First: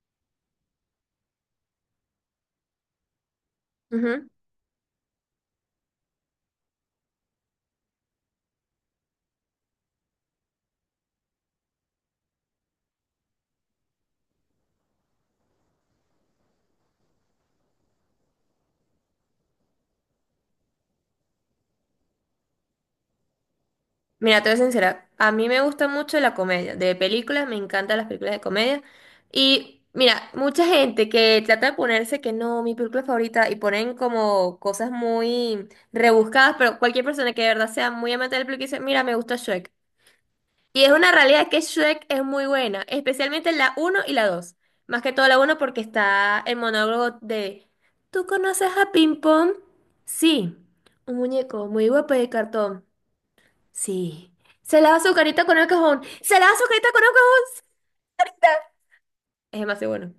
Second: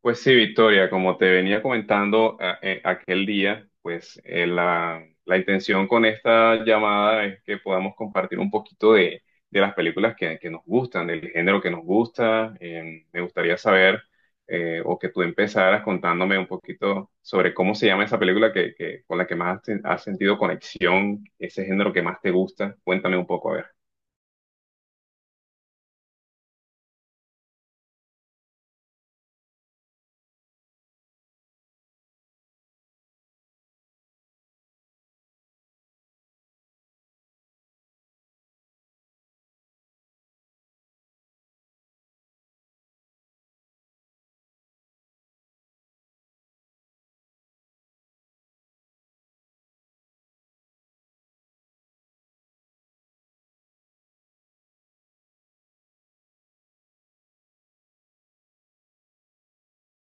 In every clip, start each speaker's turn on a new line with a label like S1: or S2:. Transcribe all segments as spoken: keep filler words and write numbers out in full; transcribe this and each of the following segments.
S1: Pues sí, Victoria, como te venía comentando a- eh, aquel día, pues
S2: Ujú.
S1: eh, la, la intención con esta llamada es que podamos compartir un poquito de, de las películas que, que nos gustan, del género que nos gusta. Eh, me gustaría saber eh, o que tú empezaras contándome un poquito sobre cómo se llama esa película que, que- con la que más has, ten- has sentido conexión, ese género que más te gusta. Cuéntame un poco, a ver.
S2: Mira, te voy a ser sincera, a mí me gusta mucho la comedia, de películas, me encantan las películas de comedia. Y mira, mucha gente que trata de ponerse que no, mi película favorita, y ponen como cosas muy rebuscadas, pero cualquier persona que de verdad sea muy amante del película dice, mira, me gusta Shrek. Y es una realidad que Shrek es muy buena, especialmente la uno y la dos. Más que todo la uno porque está el monólogo de, ¿tú conoces a Ping Pong? Sí, un muñeco muy guapo de cartón. Sí. Se lava su carita con el cajón. Se lava su carita con el cajón. Carita. Es demasiado bueno.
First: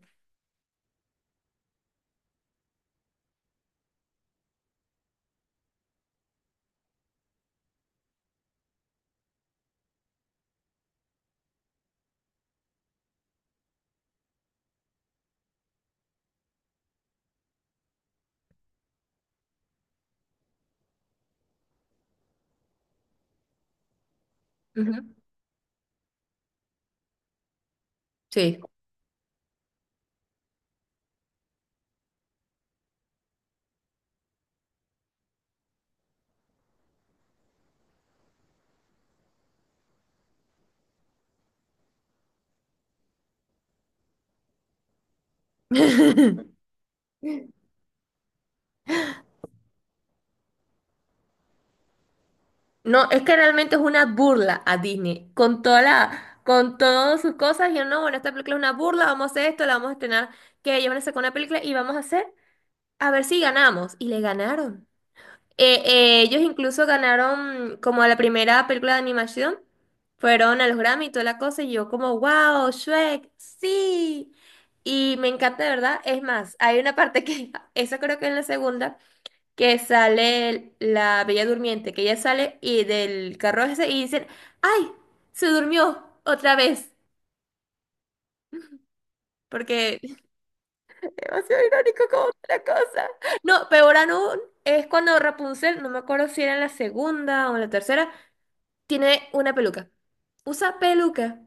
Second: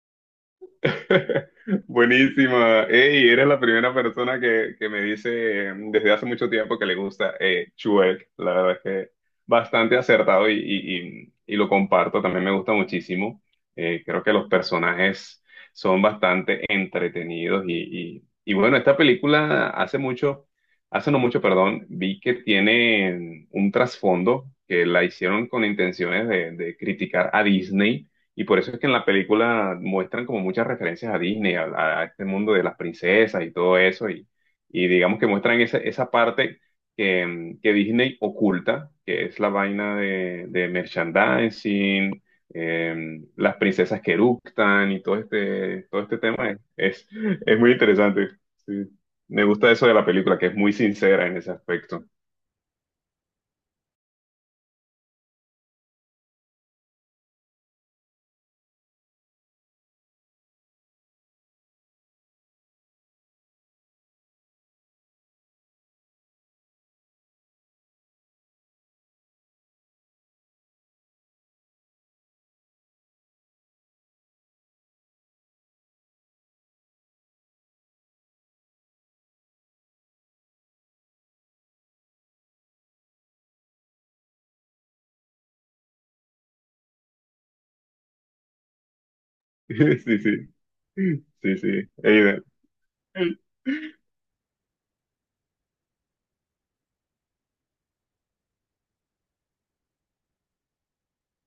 S1: Buenísima. Ey, eres la primera persona que, que me dice eh, desde hace mucho tiempo que le gusta eh, Shrek. La verdad es que bastante acertado y, y- y- y lo comparto. También me gusta muchísimo. Eh, creo que los personajes son bastante entretenidos y, y- y bueno, esta película hace mucho, hace no mucho, perdón, vi que tiene un trasfondo que la
S2: Ujú.
S1: hicieron con intenciones de de criticar a Disney, y
S2: Sí.
S1: por eso es que en la película muestran como muchas referencias a Disney, a, a este mundo de las princesas y todo eso, y, y digamos que muestran esa, esa parte que, mm, que Disney oculta, que es la vaina de, de merchandising, eh, las princesas que eructan y todo este, todo este tema es, es, es muy interesante. Sí. Me gusta eso de la película, que es muy sincera en ese aspecto.
S2: No, es que realmente es una burla a Disney. Con toda la, con todas sus cosas. Y yo, no, bueno, esta película es una burla. Vamos a hacer esto, la vamos a estrenar. Que ellos van a sacar una película y vamos a hacer. A ver si ganamos. Y le ganaron. Eh, eh, ellos incluso ganaron como la primera película de animación. Fueron a los Grammy y toda la cosa. Y yo como, wow, Shrek, sí. Y me encanta, de verdad. Es más, hay una parte que, esa creo que es la segunda, que sale la Bella Durmiente, que ella sale y del carro ese y dicen, ¡ay! Se durmió otra vez. Porque
S1: Sí, sí, sí,
S2: demasiado
S1: sí.
S2: irónico como
S1: Eider.
S2: otra cosa. No, peor aún es cuando Rapunzel, no me acuerdo si era en la segunda o en la tercera. Tiene una peluca. Usa peluca.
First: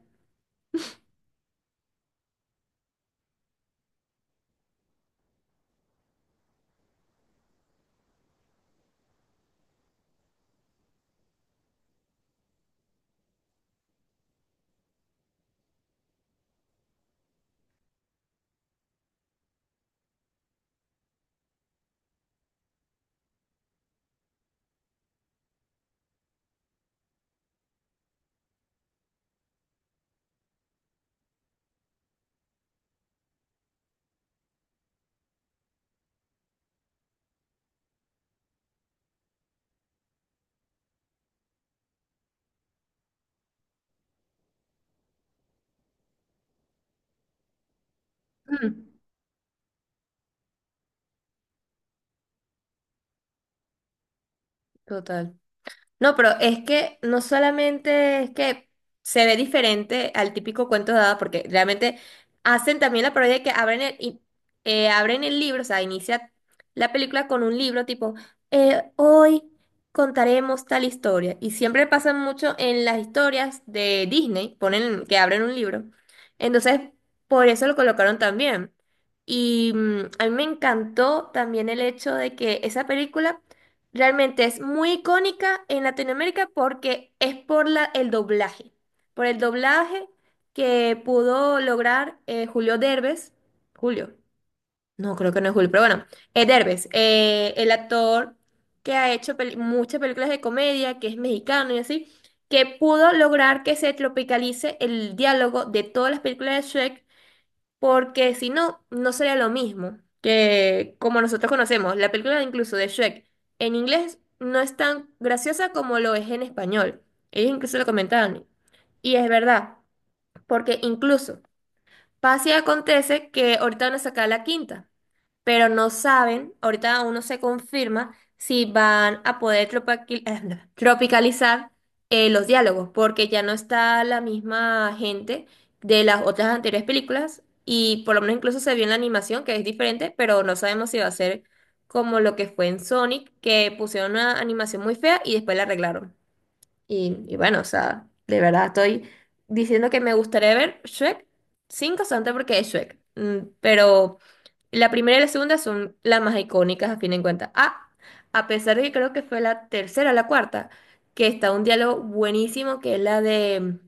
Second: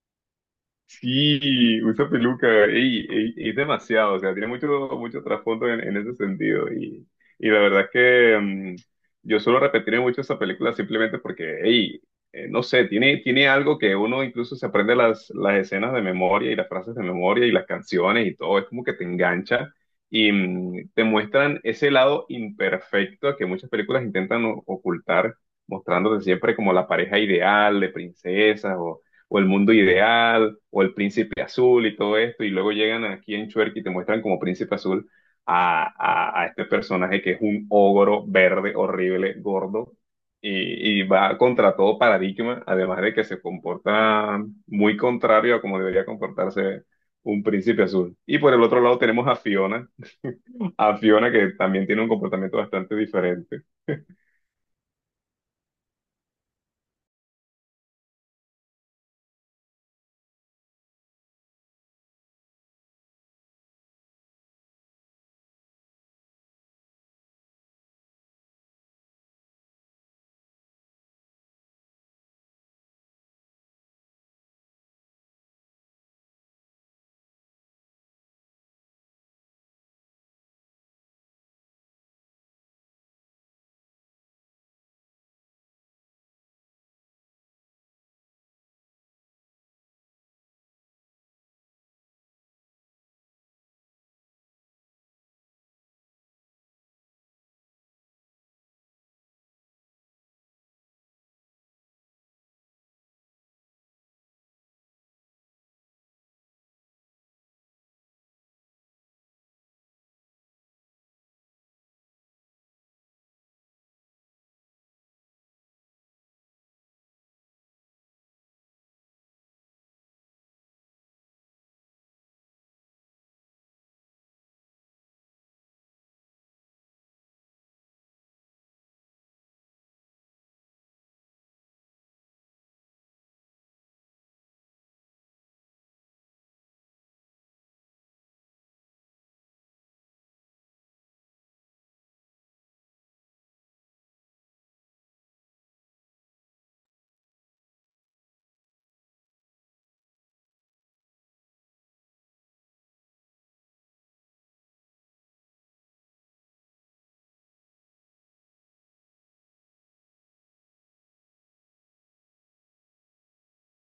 S1: Sí, usa peluca, ey, ey, es demasiado, o sea, tiene mucho, mucho trasfondo en, en ese sentido. Y, y la verdad es que mm, yo suelo repetir mucho esa película simplemente porque, ey, eh, no sé, tiene, tiene algo que uno incluso se aprende las, las escenas de memoria y las frases de memoria y las canciones y todo, es como que te engancha y mm, te muestran ese lado imperfecto que muchas películas intentan o- ocultar, mostrándote siempre como la pareja ideal de princesas o El Mundo Ideal, o El Príncipe Azul y todo esto, y luego llegan aquí en Chuerk y te muestran como Príncipe Azul a, a- a este personaje que es un ogro verde, horrible, gordo, y, y va contra todo paradigma, además de que se comporta muy contrario a como debería comportarse un Príncipe Azul. Y por el otro
S2: Mm,
S1: lado tenemos a Fiona, a Fiona que también tiene un comportamiento bastante diferente.
S2: total. No, pero es que no solamente es que se ve diferente al típico cuento de hadas, porque realmente hacen también la parodia de que abren el, y- eh, abren el libro, o sea, inicia la película con un libro tipo, eh, hoy contaremos tal historia. Y siempre pasa mucho en las historias de Disney, ponen que abren un libro. Entonces, por eso lo colocaron también. Y mm, a mí me encantó también el hecho de que esa película realmente es muy icónica en Latinoamérica porque es por la, el doblaje, por el doblaje que pudo lograr eh, Julio Derbez, Julio, no creo que no es Julio, pero bueno, eh, Derbez, eh, el actor que ha hecho peli- muchas películas de comedia, que es mexicano y así, que pudo lograr que se tropicalice el diálogo de todas las películas de Shrek, porque si no, no sería lo mismo que como nosotros conocemos. La película incluso de Shrek en inglés no es tan graciosa como lo es en español. Ellos incluso lo comentaban. Y es verdad, porque incluso pasa y acontece que ahorita van a sacar la quinta, pero no saben, ahorita aún no se confirma si van a poder tropaqui- eh, no, tropicalizar eh, los diálogos, porque ya no está la misma gente de las otras anteriores películas y por lo menos incluso se vio en la animación que es diferente, pero no sabemos si va a ser como lo que fue en Sonic, que pusieron una animación muy fea y después la arreglaron. Y, y bueno, o sea, de verdad estoy diciendo que me gustaría ver Shrek cinco solamente porque es Shrek. Mm, pero la primera y la segunda son las más icónicas a fin de cuentas. Ah, a pesar de que creo que fue la tercera o la cuarta, que está un diálogo buenísimo, que es la de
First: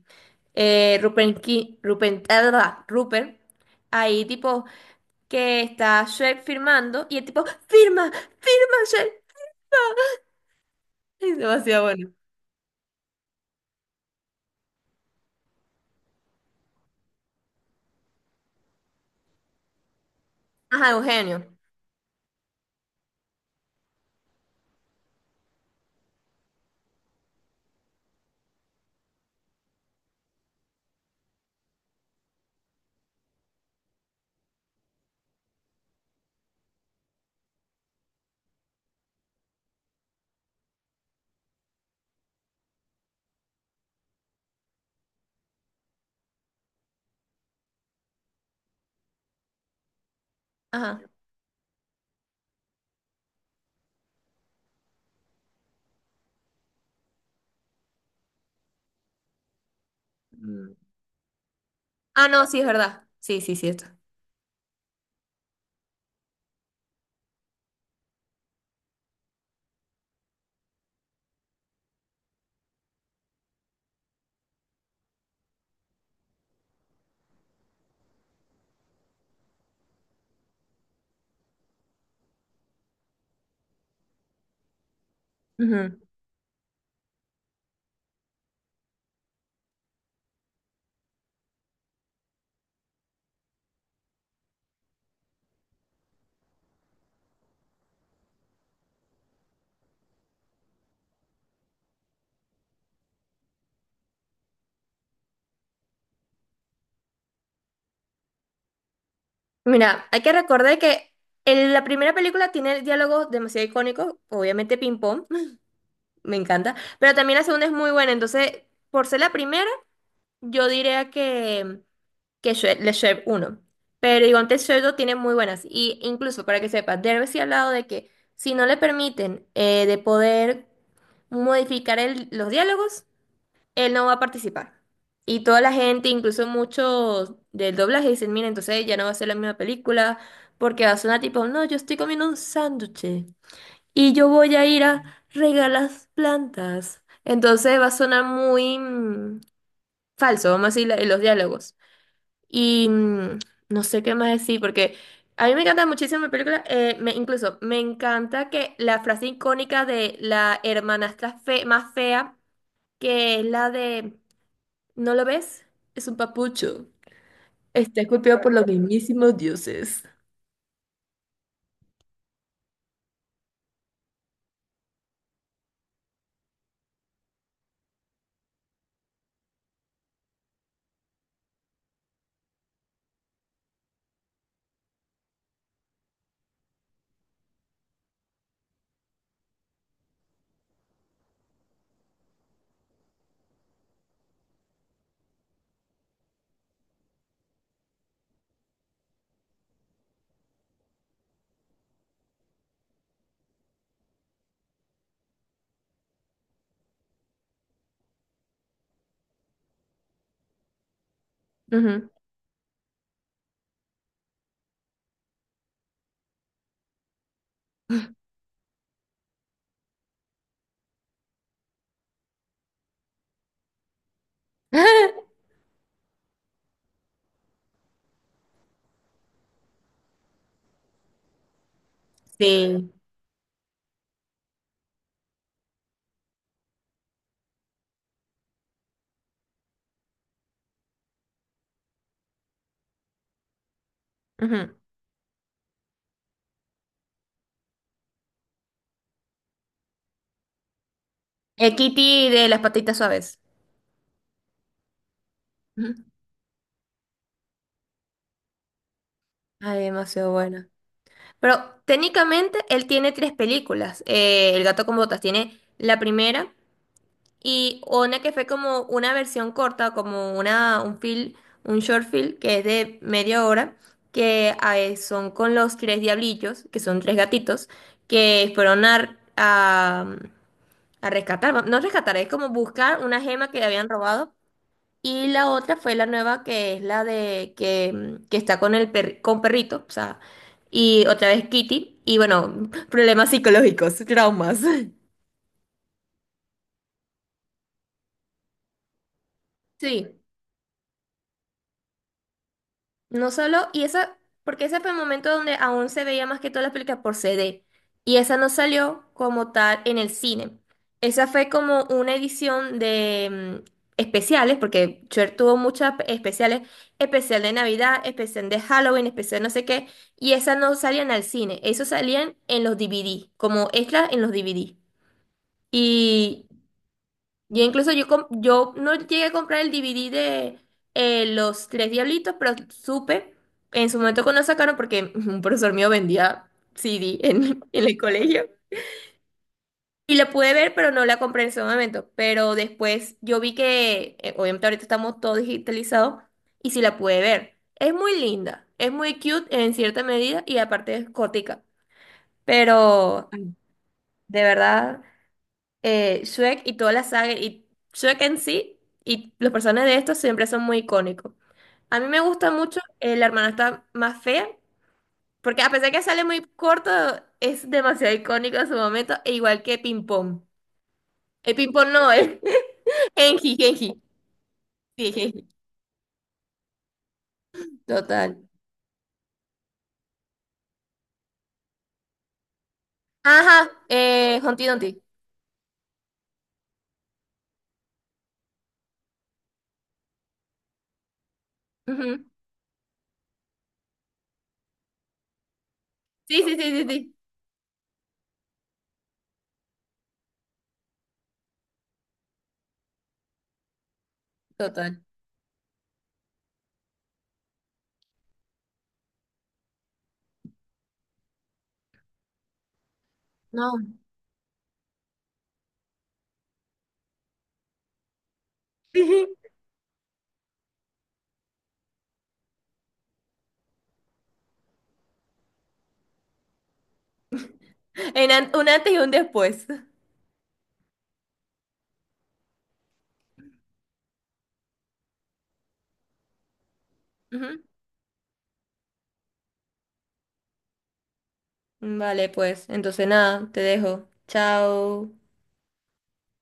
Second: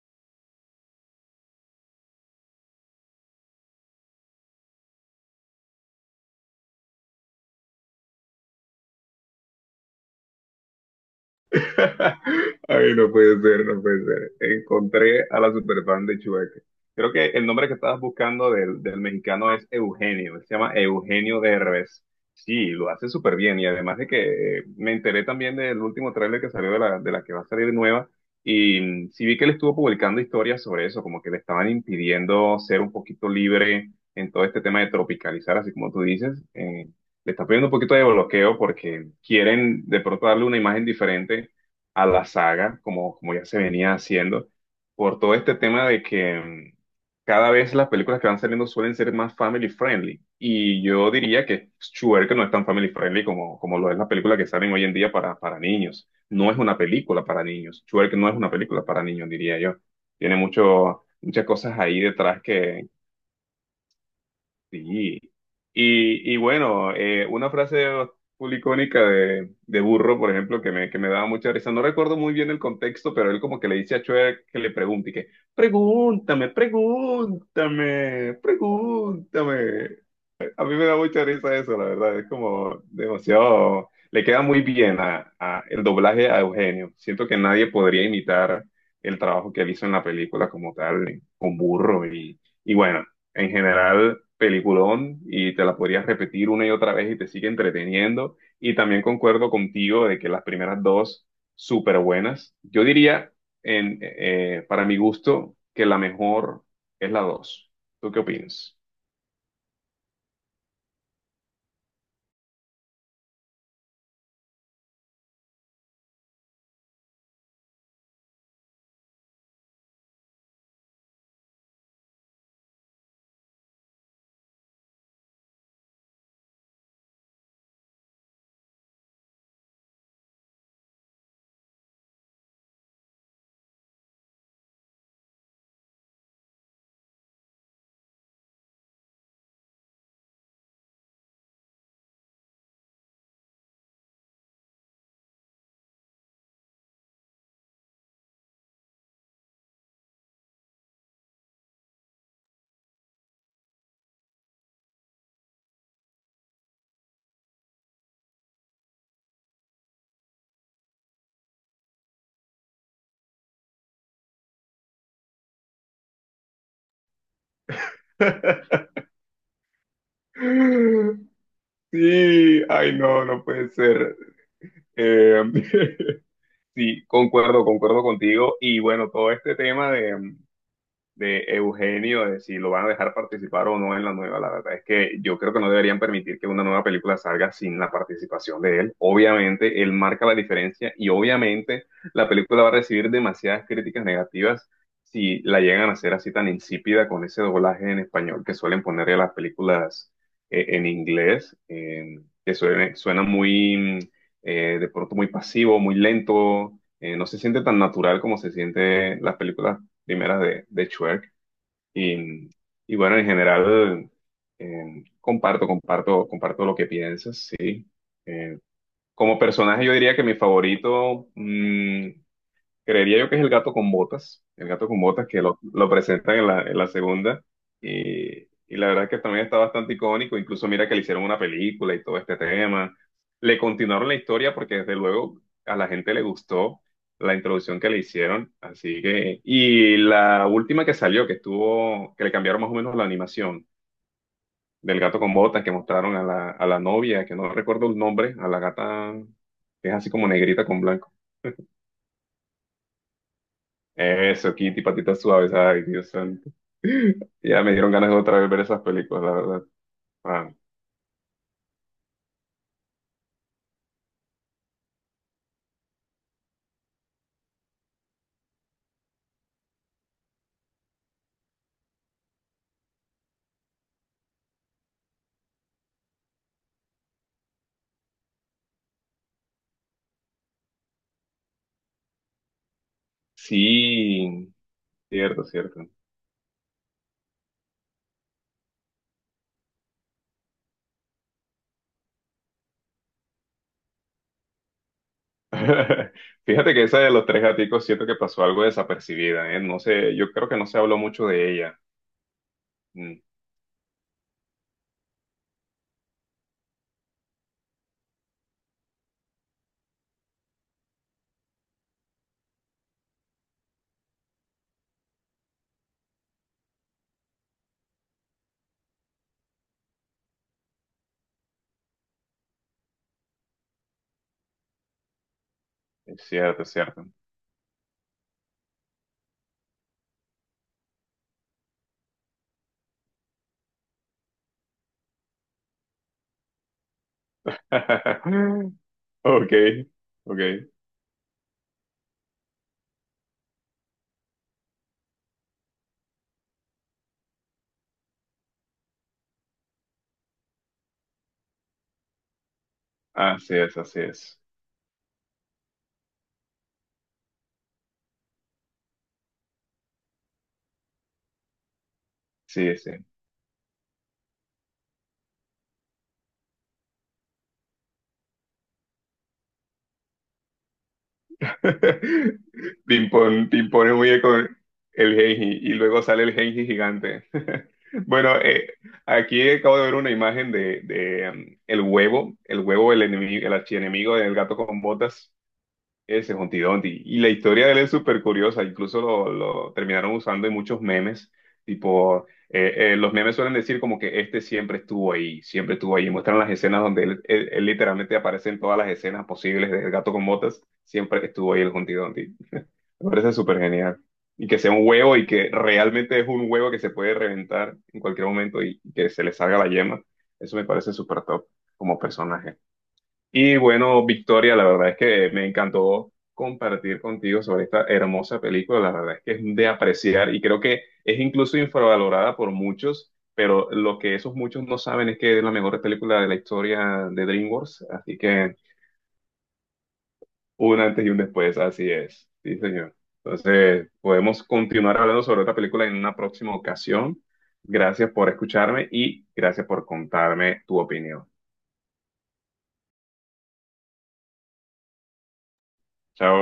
S2: eh, Rupert, Ki- Rupert, ah, ah, Rupert, ahí tipo que está Shrek firmando y el tipo, firma, firma Shrek. Es demasiado bueno.
S1: Ay, no puede ser, no puede ser. Encontré a la superfan de Chueca. Creo que el nombre que estabas buscando del, del mexicano es Eugenio. Se llama
S2: Ajá,
S1: Eugenio
S2: Eugenio.
S1: de Derbez. Sí, lo hace súper bien. Y además de que eh, me enteré también del último tráiler que salió de la, de la que va a salir nueva. Y mm, sí vi que él estuvo publicando historias sobre eso, como que le estaban impidiendo ser un poquito libre en todo este tema de tropicalizar, así como tú dices. Eh, le está pidiendo un poquito de bloqueo porque quieren de pronto darle una imagen diferente a la saga, como, como ya se venía haciendo, por todo este tema de que mm, cada vez las películas que van saliendo suelen ser más family friendly. Y
S2: Ajá.
S1: yo diría que Schuer, no es tan family friendly como, como lo es la película que salen hoy en día para, para niños. No es una película para niños. Schuer, no es una película para niños, diría yo. Tiene mucho, muchas cosas ahí
S2: Ah,
S1: detrás.
S2: no, sí, es verdad. Sí, sí, cierto.
S1: Sí. Y, y bueno, eh, una frase full icónica de, de Burro, por ejemplo, que me, que me daba mucha risa. No recuerdo muy bien el contexto, pero él como que le dice a Chuck que le pregunte, y que, pregúntame, pregúntame, pregúntame. A mí me da mucha risa eso, la verdad. Es como demasiado. Le queda muy bien a, a- el
S2: Ujú.
S1: doblaje a Eugenio. Siento que nadie podría imitar el trabajo que él hizo en la película como tal, eh, con Burro. Y, y bueno, en general, peliculón. Y te la podrías repetir una y otra vez y te sigue entreteniendo. Y también concuerdo contigo de que las primeras dos, súper buenas. Yo diría, en, eh, para mi gusto, que la mejor es la dos. ¿Tú qué opinas?
S2: Mira, hay que recordar que en la primera película tiene diálogos demasiado icónicos, obviamente ping. Me encanta. Pero también la segunda es muy buena. Entonces, por ser la primera, yo diría que, que Shre- Le Chef uno. Pero igual antes Shrek dos tiene muy buenas. Y incluso, para que sepas, Derbez sí ha hablado de que si no le permiten eh, de poder modificar el- los diálogos, él no va a participar. Y toda la gente, incluso muchos del doblaje, dicen, mira, entonces ya no va a ser la misma película, porque va a sonar tipo, no, yo estoy comiendo un sándwich y yo voy a ir a regalas plantas. Entonces va a sonar muy mm, falso, vamos a decir, la- los diálogos. Y mm, no sé qué más decir, porque a mí me encanta muchísimo la película, eh, me, incluso me encanta que la frase icónica de la hermanastra fe, más fea, que es la de, ¿no lo ves? Es un papucho. Está esculpido por los mismísimos dioses.
S1: Sí, ay, no, no puede ser. Eh, sí, concuerdo, concuerdo contigo. Y bueno, todo este tema de, em, de Eugenio, de si lo van a dejar participar o no en la nueva. La verdad es que yo creo que no deberían permitir que una nueva película salga sin la participación de él. Obviamente, él marca la diferencia y obviamente la película va a recibir demasiadas críticas negativas si la llegan a hacer así tan insípida con ese doblaje en español que suelen ponerle a las películas eh, en inglés, eh, que suena, suena muy, eh, de pronto muy pasivo, muy lento. Eh, no se siente tan natural como se siente las películas primeras de, de Schwerk.
S2: Ujú.
S1: Y, y bueno, en general, eh, comparto, comparto, comparto lo que piensas, sí. Eh, Como personaje, yo diría que mi favorito, mm, creería yo que es el gato con botas, el gato con botas que lo, lo presentan en la, en la segunda. Y, y la verdad que también está bastante icónico. Incluso mira que le hicieron una película y todo este
S2: Sí.
S1: tema. Le continuaron la historia porque desde luego a la gente le gustó la introducción que le hicieron. Así que, y la última que salió, que estuvo, que le cambiaron más o menos la animación
S2: Ujú.
S1: del gato con botas que mostraron a la, a la novia, que no recuerdo el nombre, a la gata que es así como negrita con blanco.
S2: Eh, Kitty de las patitas suaves.
S1: Eso, Kitty, patitas suaves, ay, Dios santo. Ya me dieron ganas de otra vez ver esas películas, la verdad.
S2: Ay, demasiado
S1: Ah,
S2: buena. Pero técnicamente él tiene tres películas. Eh, El gato con botas tiene la primera y una que fue como una versión corta, como una, un film, un short film que es de media hora, que ah, eh, son con los tres diablillos, que son tres gatitos, que fueron a, a, a rescatar, no rescatar, es como buscar una gema que le habían robado,
S1: sí,
S2: y
S1: cierto,
S2: la otra
S1: cierto.
S2: fue la nueva que es la de que, mm, que está con el per- con perrito, o sea, y otra vez Kitty, y bueno, problemas psicológicos, traumas.
S1: Fíjate que esa de los tres gaticos siento que pasó algo desapercibida, ¿eh? No
S2: Sí.
S1: sé, yo creo que no se habló mucho de ella. Mm,
S2: No solo, y esa, porque ese fue el momento donde aún se veía más que todas las películas por C D, y esa no salió como tal en el cine. Esa fue como una edición de mm, especiales, porque Cher tuvo muchas especiales, especial de Navidad, especial de Halloween, especial no sé qué, y esas no salían al cine, eso salían en los D V D, como extras en los D V D.
S1: es cierto, es cierto.
S2: Y incluso yo, com- yo no llegué a comprar el D V D de eh, Los Tres Diablitos, pero supe en su momento cuando lo sacaron, porque un profesor mío vendía C D en, en el colegio.
S1: Ok,
S2: Y la pude
S1: ok.
S2: ver, pero no la compré en ese momento. Pero después yo vi que, eh, obviamente ahorita estamos todos digitalizados, y sí la pude ver. Es muy linda, es muy cute en cierta medida, y aparte es gótica. Pero
S1: Así es, así es.
S2: de verdad eh, Shrek y toda la saga, y Shrek en sí, y los personajes de estos siempre son muy icónicos. A mí me gusta
S1: Sí,
S2: mucho
S1: sí.
S2: eh, La hermana está más fea, porque a pesar que sale muy corto, es demasiado icónico en su momento, e igual que Ping Pong. El Ping Pong no, es
S1: Te impone,
S2: Genji,
S1: te impone
S2: Genji.
S1: muy bien con
S2: Sí,
S1: el
S2: Genji.
S1: Genji y luego sale el Genji gigante.
S2: Total.
S1: Bueno, eh, aquí acabo de ver una imagen de, de, um, el huevo, el huevo, el enemigo, el
S2: Ajá,
S1: archienemigo del
S2: eh,
S1: gato
S2: Humpty
S1: con
S2: Dumpty.
S1: botas. Ese Humpty Dumpty. Y la historia de él es súper curiosa, incluso lo, lo terminaron usando en muchos memes, tipo,
S2: Ujú.
S1: eh, eh, los memes suelen decir como que este siempre estuvo ahí, siempre estuvo ahí, muestran
S2: Sí,
S1: las
S2: sí, sí,
S1: escenas
S2: sí,
S1: donde
S2: sí.
S1: él, él- él literalmente aparece en todas las escenas posibles del gato con botas, siempre estuvo ahí el Humpty Dumpty. Me parece súper genial. Y que sea un
S2: Total.
S1: huevo y que realmente es un huevo que se puede reventar en cualquier momento y que se le salga la yema, eso me parece súper top como personaje. Y
S2: No.
S1: bueno, Victoria, la verdad es que me encantó compartir contigo sobre esta hermosa película. La verdad es que es de apreciar y creo que es incluso infravalorada por muchos, pero lo que esos muchos no saben es que es la mejor película de la historia de DreamWorks. Así
S2: En an-
S1: que
S2: un antes y un después.
S1: un antes y un después, así es. Sí, señor. Entonces, podemos continuar hablando sobre esta película en una próxima ocasión.
S2: Ujú.
S1: Gracias por escucharme y gracias por contarme tu opinión.
S2: Vale, pues, entonces nada, te dejo. Chao.
S1: Chao.